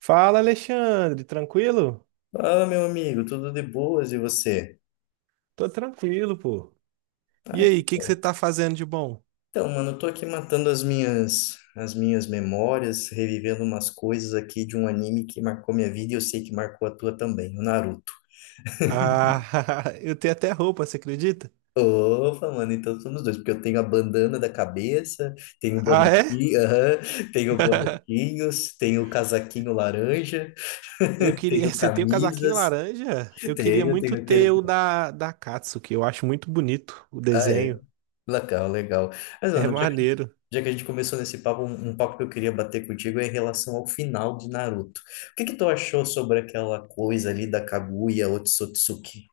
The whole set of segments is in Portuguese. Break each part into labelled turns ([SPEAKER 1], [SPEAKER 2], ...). [SPEAKER 1] Fala, Alexandre, tranquilo?
[SPEAKER 2] Fala, meu amigo, tudo de boas e você?
[SPEAKER 1] Tô tranquilo, pô. E
[SPEAKER 2] Ah,
[SPEAKER 1] aí,
[SPEAKER 2] que
[SPEAKER 1] o que que
[SPEAKER 2] bom.
[SPEAKER 1] você tá fazendo de bom?
[SPEAKER 2] Então, mano, eu tô aqui matando as minhas memórias, revivendo umas coisas aqui de um anime que marcou minha vida e eu sei que marcou a tua também, o Naruto.
[SPEAKER 1] Ah, eu tenho até roupa, você acredita?
[SPEAKER 2] Opa, mano, então somos dois, porque eu tenho a bandana da cabeça, tenho o
[SPEAKER 1] Ah, é?
[SPEAKER 2] bonequinho, aham, tenho bonequinhos, tenho o casaquinho laranja,
[SPEAKER 1] Eu queria.
[SPEAKER 2] tenho
[SPEAKER 1] Você tem o casaquinho
[SPEAKER 2] camisas,
[SPEAKER 1] laranja? Eu queria
[SPEAKER 2] tenho,
[SPEAKER 1] muito
[SPEAKER 2] tenho
[SPEAKER 1] ter
[SPEAKER 2] aquele.
[SPEAKER 1] o da Katsuki. Eu acho muito bonito o
[SPEAKER 2] Ah, é.
[SPEAKER 1] desenho.
[SPEAKER 2] Legal, legal. Mas,
[SPEAKER 1] É
[SPEAKER 2] mano, já
[SPEAKER 1] maneiro.
[SPEAKER 2] Já que a gente começou nesse papo, um papo que eu queria bater contigo é em relação ao final de Naruto. O que que tu achou sobre aquela coisa ali da Kaguya Otsutsuki?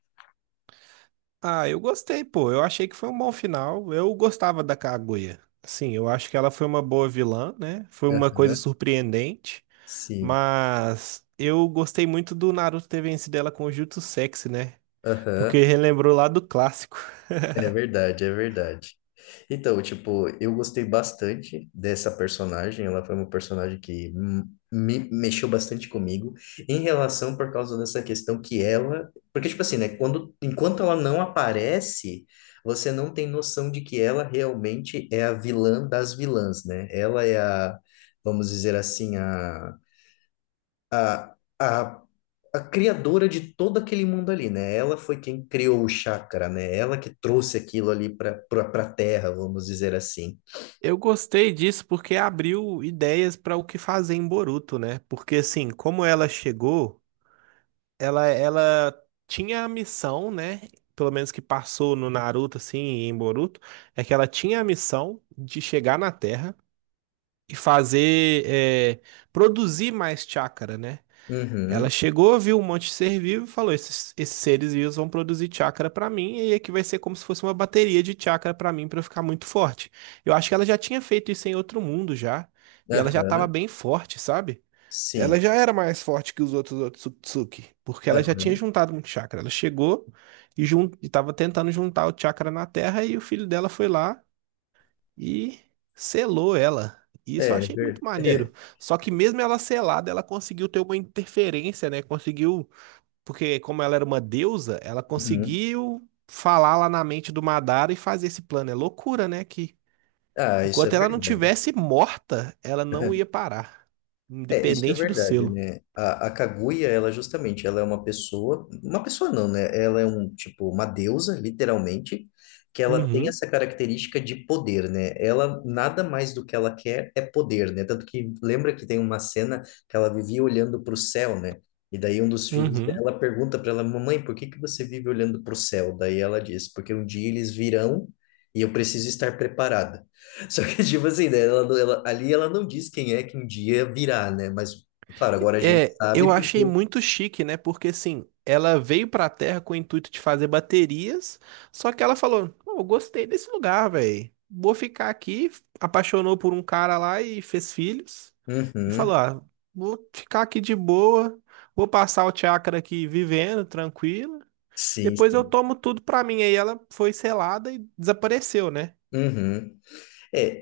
[SPEAKER 1] Ah, eu gostei, pô. Eu achei que foi um bom final. Eu gostava da Kaguya. Sim, eu acho que ela foi uma boa vilã, né? Foi uma coisa
[SPEAKER 2] Aham,
[SPEAKER 1] surpreendente.
[SPEAKER 2] sim.
[SPEAKER 1] Mas eu gostei muito do Naruto ter vencido ela com o Jutsu Sexy, né?
[SPEAKER 2] Aham,
[SPEAKER 1] Porque relembrou lá do clássico.
[SPEAKER 2] é verdade, é verdade. Então, tipo, eu gostei bastante dessa personagem. Ela foi uma personagem que me mexeu bastante comigo em relação por causa dessa questão que ela, porque tipo assim, né, quando enquanto ela não aparece, você não tem noção de que ela realmente é a vilã das vilãs, né? Ela é a, vamos dizer assim, a, a a criadora de todo aquele mundo ali, né? Ela foi quem criou o chakra, né? Ela que trouxe aquilo ali para a Terra, vamos dizer assim.
[SPEAKER 1] Eu gostei disso porque abriu ideias para o que fazer em Boruto, né? Porque assim, como ela chegou, ela tinha a missão, né? Pelo menos que passou no Naruto assim, e em Boruto, é que ela tinha a missão de chegar na Terra e fazer produzir mais chakra, né? Ela
[SPEAKER 2] Uhum,
[SPEAKER 1] chegou, viu um monte de ser vivo e falou: esses seres vivos vão produzir chakra pra mim, e aqui vai ser como se fosse uma bateria de chakra pra mim pra eu ficar muito forte. Eu acho que ela já tinha feito isso em outro mundo já, e ela já tava
[SPEAKER 2] aham,
[SPEAKER 1] bem forte, sabe? Ela
[SPEAKER 2] sim,
[SPEAKER 1] já era mais forte que os outros Otsutsuki, porque ela já tinha
[SPEAKER 2] aham,
[SPEAKER 1] juntado muito chakra. Ela chegou e tava tentando juntar o chakra na Terra, e o filho dela foi lá e selou ela. E
[SPEAKER 2] é,
[SPEAKER 1] isso eu achei muito
[SPEAKER 2] é,
[SPEAKER 1] maneiro. Só que mesmo ela selada, ela conseguiu ter uma interferência, né? Conseguiu, porque como ela era uma deusa, ela
[SPEAKER 2] uhum.
[SPEAKER 1] conseguiu falar lá na mente do Madara e fazer esse plano. É loucura, né? Que
[SPEAKER 2] Ah, isso é
[SPEAKER 1] enquanto ela não
[SPEAKER 2] verdade.
[SPEAKER 1] tivesse morta, ela não ia parar,
[SPEAKER 2] É, isso é
[SPEAKER 1] independente do
[SPEAKER 2] verdade,
[SPEAKER 1] selo.
[SPEAKER 2] né? A Kaguya, ela justamente, ela é uma pessoa não, né? Ela é um, tipo, uma deusa, literalmente, que ela tem
[SPEAKER 1] Uhum,
[SPEAKER 2] essa característica de poder, né? Ela, nada mais do que ela quer é poder, né? Tanto que lembra que tem uma cena que ela vivia olhando para o céu, né? E daí um dos filhos
[SPEAKER 1] uhum.
[SPEAKER 2] dela pergunta para ela, mamãe, por que que você vive olhando para o céu? Daí ela diz, porque um dia eles virão e eu preciso estar preparada. Só que, tipo assim, né? Ela, ali ela não diz quem é que um dia virá, né? Mas, claro, agora a gente
[SPEAKER 1] É, eu
[SPEAKER 2] sabe
[SPEAKER 1] achei
[SPEAKER 2] porque.
[SPEAKER 1] muito chique, né? Porque assim, ela veio pra Terra com o intuito de fazer baterias, só que ela falou: "Pô, eu gostei desse lugar, velho. Vou ficar aqui. Apaixonou por um cara lá e fez filhos. E
[SPEAKER 2] Uhum,
[SPEAKER 1] falou: ah, vou ficar aqui de boa, vou passar o chakra aqui vivendo, tranquilo.
[SPEAKER 2] sim,
[SPEAKER 1] Depois eu
[SPEAKER 2] sim.
[SPEAKER 1] tomo tudo pra mim. Aí ela foi selada e desapareceu, né?
[SPEAKER 2] Uhum.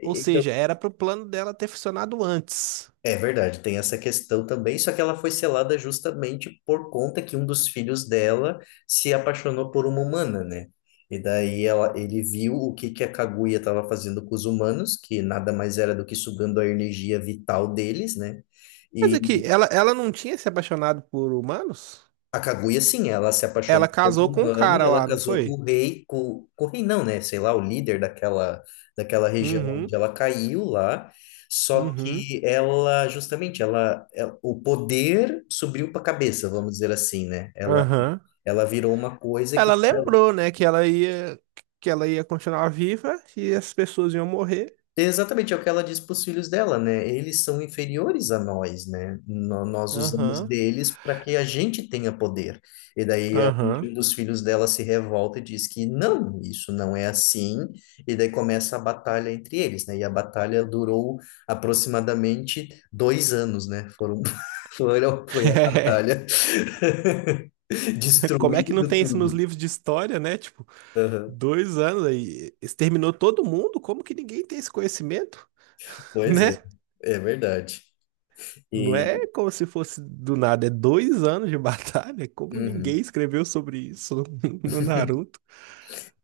[SPEAKER 1] Ou
[SPEAKER 2] então,
[SPEAKER 1] seja, era pro plano dela ter funcionado antes.
[SPEAKER 2] é verdade, tem essa questão também, só que ela foi selada justamente por conta que um dos filhos dela se apaixonou por uma humana, né? E daí ela, ele viu o que que a Kaguya estava fazendo com os humanos, que nada mais era do que sugando a energia vital deles, né?
[SPEAKER 1] Mas aqui,
[SPEAKER 2] e
[SPEAKER 1] ela não tinha se apaixonado por humanos?
[SPEAKER 2] A Kaguya, sim, ela se apaixonou
[SPEAKER 1] Ela
[SPEAKER 2] por um
[SPEAKER 1] casou com o
[SPEAKER 2] humano e
[SPEAKER 1] cara
[SPEAKER 2] ela
[SPEAKER 1] lá, não
[SPEAKER 2] casou com
[SPEAKER 1] foi?
[SPEAKER 2] o rei, com o rei não, né? Sei lá, o líder daquela região onde
[SPEAKER 1] Uhum,
[SPEAKER 2] ela caiu lá. Só
[SPEAKER 1] uhum,
[SPEAKER 2] que ela, justamente, o poder subiu para a cabeça, vamos dizer assim, né? Ela,
[SPEAKER 1] aham.
[SPEAKER 2] ela virou uma coisa
[SPEAKER 1] Ela
[SPEAKER 2] que.
[SPEAKER 1] lembrou, né, que ela ia continuar viva e as pessoas iam morrer.
[SPEAKER 2] Exatamente, é o que ela diz para os filhos dela, né? Eles são inferiores a nós, né? Nós usamos
[SPEAKER 1] Aham,
[SPEAKER 2] deles para que a gente tenha poder. E daí um
[SPEAKER 1] aham.
[SPEAKER 2] dos filhos dela se revolta e diz que não, isso não é assim. E daí começa a batalha entre eles, né? E a batalha durou aproximadamente 2 anos, né? Foi a batalha,
[SPEAKER 1] É, como é que não
[SPEAKER 2] destruindo
[SPEAKER 1] tem isso nos
[SPEAKER 2] tudo.
[SPEAKER 1] livros de história, né? Tipo,
[SPEAKER 2] Aham.
[SPEAKER 1] 2 anos aí, exterminou todo mundo? Como que ninguém tem esse conhecimento,
[SPEAKER 2] Pois é,
[SPEAKER 1] né?
[SPEAKER 2] é verdade.
[SPEAKER 1] Não
[SPEAKER 2] E,
[SPEAKER 1] é como se fosse do nada, é 2 anos de batalha. Como ninguém
[SPEAKER 2] uhum.
[SPEAKER 1] escreveu sobre isso no Naruto?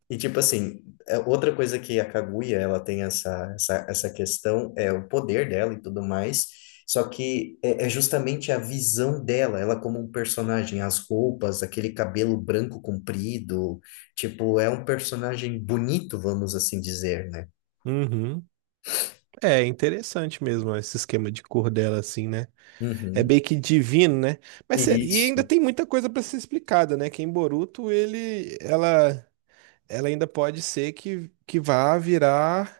[SPEAKER 2] E tipo assim, é, outra coisa que a Kaguya, ela tem essa questão, é o poder dela e tudo mais, só que é justamente a visão dela, ela como um personagem, as roupas, aquele cabelo branco comprido, tipo, é um personagem bonito, vamos assim dizer, né?
[SPEAKER 1] Uhum. É interessante mesmo esse esquema de cor dela, assim, né? É
[SPEAKER 2] Uhum.
[SPEAKER 1] bem que divino, né? Mas sério, e ainda
[SPEAKER 2] Isso.
[SPEAKER 1] tem muita coisa para ser explicada, né? Que em Boruto ela ainda pode ser que vá virar,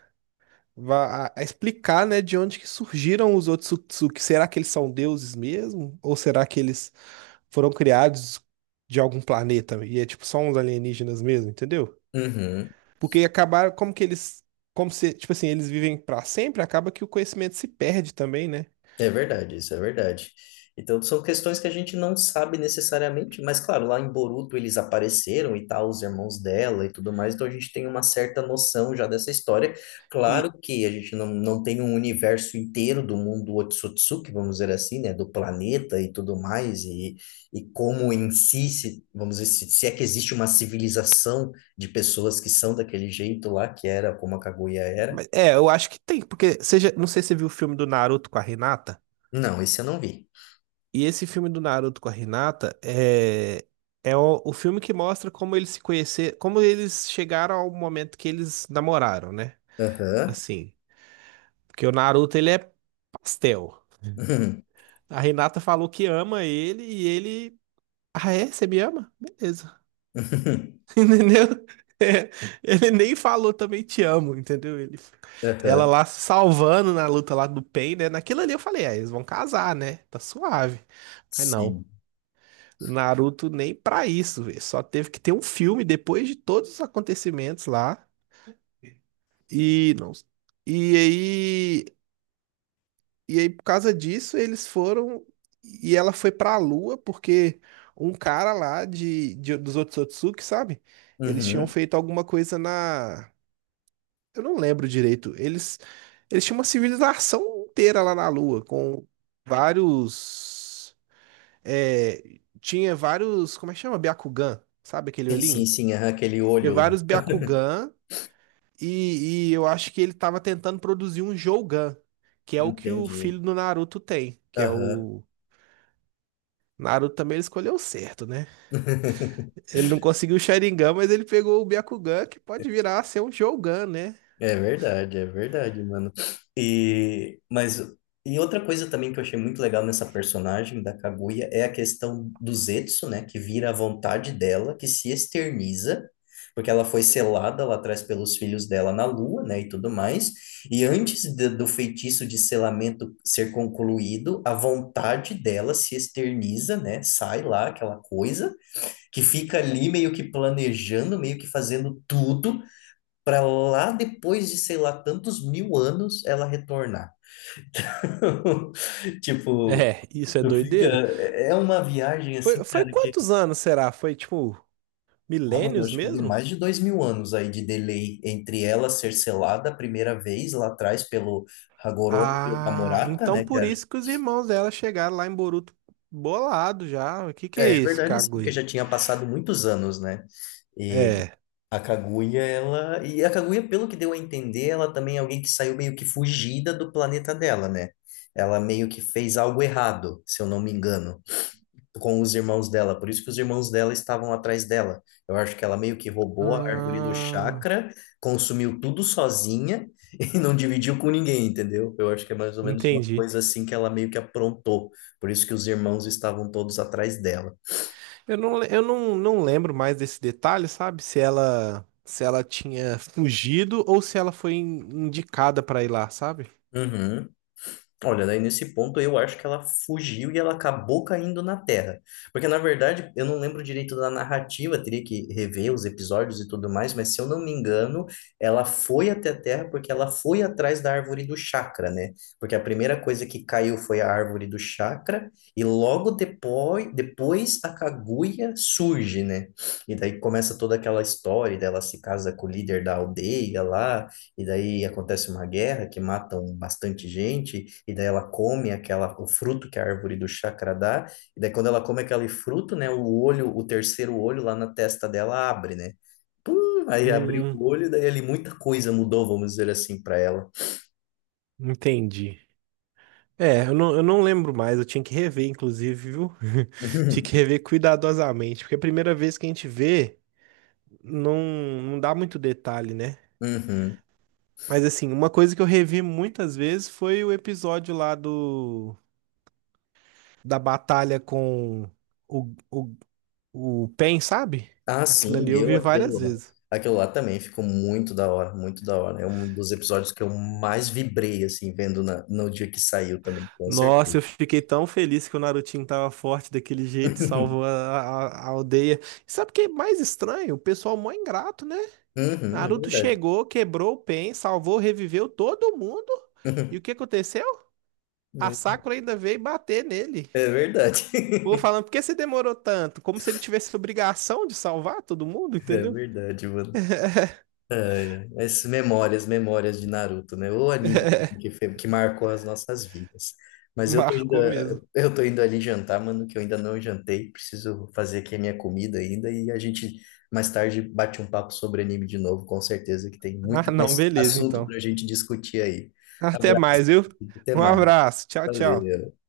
[SPEAKER 1] vá a explicar, né? De onde que surgiram os Otsutsuki? Será que eles são deuses mesmo? Ou será que eles foram criados de algum planeta e é tipo só uns alienígenas mesmo, entendeu?
[SPEAKER 2] Uhum.
[SPEAKER 1] Porque acabaram, como que eles, como se, tipo assim, eles vivem pra sempre, acaba que o conhecimento se perde também, né?
[SPEAKER 2] É verdade, isso é verdade. Então, são questões que a gente não sabe necessariamente, mas claro, lá em Boruto eles apareceram e tal, os irmãos dela e tudo mais, então a gente tem uma certa noção já dessa história.
[SPEAKER 1] E-
[SPEAKER 2] Claro que a gente não tem um universo inteiro do mundo Otsutsuki, vamos dizer assim, né, do planeta e tudo mais, e, como em si, se, vamos dizer, se é que existe uma civilização de pessoas que são daquele jeito lá, que era como a Kaguya era.
[SPEAKER 1] é, eu acho que tem, porque seja, não sei se você viu o filme do Naruto com a Renata
[SPEAKER 2] Não, esse eu não vi.
[SPEAKER 1] e esse filme do Naruto com a Renata é o filme que mostra como eles se conhecer, como eles chegaram ao momento que eles namoraram, né?
[SPEAKER 2] Aham.
[SPEAKER 1] Assim, porque o Naruto ele é pastel. A Renata falou que ama ele e ele, ah é, você me ama? Beleza. Entendeu? É, ele nem falou também te amo, entendeu? Ela
[SPEAKER 2] Aham,
[SPEAKER 1] lá se salvando na luta lá do Pain, né? Naquilo ali eu falei, é, eles vão casar, né? Tá suave. Mas não.
[SPEAKER 2] sim.
[SPEAKER 1] O Naruto nem pra isso, velho. Só teve que ter um filme depois de todos os acontecimentos lá. E não. E aí, por causa disso eles foram e ela foi pra Lua porque um cara lá de dos Otsutsuki, sabe? Eles tinham
[SPEAKER 2] Uhum.
[SPEAKER 1] feito alguma coisa. Na Eu não lembro direito. Eles tinham uma civilização inteira lá na Lua, com vários. Tinha vários. Como é que chama? Byakugan, sabe aquele
[SPEAKER 2] Sim, sim,
[SPEAKER 1] olhinho?
[SPEAKER 2] sim, aham, aquele
[SPEAKER 1] Tinha
[SPEAKER 2] olho lá.
[SPEAKER 1] vários Byakugan, e eu acho que ele tava tentando produzir um Jougan, que é o que o
[SPEAKER 2] Entendi.
[SPEAKER 1] filho do Naruto tem, que é
[SPEAKER 2] Aham.
[SPEAKER 1] o. Naruto também ele escolheu certo, né? Ele não conseguiu o Sharingan, mas ele pegou o Byakugan, que pode virar a ser um Jougan, né?
[SPEAKER 2] É verdade, mano. E, mas, e outra coisa também que eu achei muito legal nessa personagem da Kaguya é a questão do Zetsu, né? Que vira a vontade dela, que se externiza, porque ela foi selada lá atrás pelos filhos dela na lua, né? E tudo mais. E do feitiço de selamento ser concluído, a vontade dela se externiza, né? Sai lá aquela coisa que fica ali meio que planejando, meio que fazendo tudo para lá depois de, sei lá, tantos mil anos ela retornar. Tipo,
[SPEAKER 1] É, isso é
[SPEAKER 2] tu fica.
[SPEAKER 1] doideira.
[SPEAKER 2] É uma viagem assim,
[SPEAKER 1] Foi
[SPEAKER 2] cara, que.
[SPEAKER 1] quantos anos será? Foi tipo.
[SPEAKER 2] Ah, mano, eu
[SPEAKER 1] Milênios
[SPEAKER 2] acho que deu
[SPEAKER 1] mesmo?
[SPEAKER 2] mais de 2.000 anos aí de delay entre ela ser selada a primeira vez lá atrás pelo Hagoromo e a
[SPEAKER 1] Ah,
[SPEAKER 2] Murata,
[SPEAKER 1] então
[SPEAKER 2] né? Que
[SPEAKER 1] por
[SPEAKER 2] era.
[SPEAKER 1] isso que os irmãos dela chegaram lá em Boruto bolado já. O que que é
[SPEAKER 2] É
[SPEAKER 1] isso,
[SPEAKER 2] verdade, sim, porque
[SPEAKER 1] Kaguya?
[SPEAKER 2] já tinha passado muitos anos, né?
[SPEAKER 1] É.
[SPEAKER 2] A Kaguya, ela. E a Kaguya, pelo que deu a entender, ela também é alguém que saiu meio que fugida do planeta dela, né? Ela meio que fez algo errado, se eu não me engano, com os irmãos dela. Por isso que os irmãos dela estavam atrás dela. Eu acho que ela meio que roubou a árvore do
[SPEAKER 1] Ah,
[SPEAKER 2] chakra, consumiu tudo sozinha e não dividiu com ninguém, entendeu? Eu acho que é mais ou menos uma
[SPEAKER 1] entendi.
[SPEAKER 2] coisa assim que ela meio que aprontou. Por isso que os irmãos estavam todos atrás dela.
[SPEAKER 1] Eu não lembro mais desse detalhe, sabe? Se ela tinha fugido ou se ela foi indicada pra ir lá, sabe?
[SPEAKER 2] Uhum. Olha, daí nesse ponto eu acho que ela fugiu e ela acabou caindo na Terra. Porque, na verdade, eu não lembro direito da narrativa, teria que rever os episódios e tudo mais, mas se eu não me engano, ela foi até a Terra porque ela foi atrás da árvore do chakra, né? Porque a primeira coisa que caiu foi a árvore do chakra, e logo depois, a Kaguya surge, né? E daí começa toda aquela história dela se casa com o líder da aldeia lá. E daí acontece uma guerra que matam bastante gente, e daí ela come aquela, o fruto que a árvore do chakra dá, e daí quando ela come aquele fruto, né, o olho, o terceiro olho lá na testa dela abre, né? Pum, aí abriu
[SPEAKER 1] Hum,
[SPEAKER 2] o olho, daí ali muita coisa mudou, vamos dizer assim, para ela.
[SPEAKER 1] entendi. É, eu não lembro mais, eu tinha que rever, inclusive, viu? Tinha que rever cuidadosamente, porque é a primeira vez que a gente vê. não, não dá muito detalhe, né?
[SPEAKER 2] Uhum.
[SPEAKER 1] Mas assim, uma coisa que eu revi muitas vezes foi o episódio lá do da batalha com o, o, o Pen, sabe?
[SPEAKER 2] Ah,
[SPEAKER 1] Aquilo
[SPEAKER 2] sim,
[SPEAKER 1] ali eu
[SPEAKER 2] eu
[SPEAKER 1] vi várias
[SPEAKER 2] aquilo lá.
[SPEAKER 1] vezes.
[SPEAKER 2] Aquilo lá também ficou muito da hora, muito da hora. É um dos episódios que eu mais vibrei, assim, vendo no dia que saiu também, com
[SPEAKER 1] Nossa,
[SPEAKER 2] certeza.
[SPEAKER 1] eu fiquei tão feliz que o Narutinho tava forte daquele jeito, e salvou a, a- a aldeia. E sabe o que é mais estranho? O pessoal mó ingrato, né?
[SPEAKER 2] Uhum, é
[SPEAKER 1] Naruto
[SPEAKER 2] verdade.
[SPEAKER 1] chegou, quebrou o Pen, salvou, reviveu todo mundo. E o que aconteceu? A Sakura ainda veio bater nele.
[SPEAKER 2] É verdade.
[SPEAKER 1] Vou falando, por que você demorou tanto? Como se ele tivesse obrigação de salvar todo mundo,
[SPEAKER 2] É
[SPEAKER 1] entendeu?
[SPEAKER 2] verdade, mano. Ai, ai. Essas memórias, memórias de Naruto, né? O anime que marcou as nossas vidas. Mas
[SPEAKER 1] Marcou mesmo.
[SPEAKER 2] eu tô indo ali jantar, mano, que eu ainda não jantei. Preciso fazer aqui a minha comida ainda e a gente mais tarde bate um papo sobre anime de novo, com certeza que tem
[SPEAKER 1] Ah,
[SPEAKER 2] muito
[SPEAKER 1] não,
[SPEAKER 2] mais
[SPEAKER 1] beleza,
[SPEAKER 2] assunto
[SPEAKER 1] então.
[SPEAKER 2] pra gente discutir aí.
[SPEAKER 1] Até
[SPEAKER 2] Abraço.
[SPEAKER 1] mais, viu?
[SPEAKER 2] Até
[SPEAKER 1] Um
[SPEAKER 2] mais.
[SPEAKER 1] abraço. Tchau, tchau.
[SPEAKER 2] Valeu.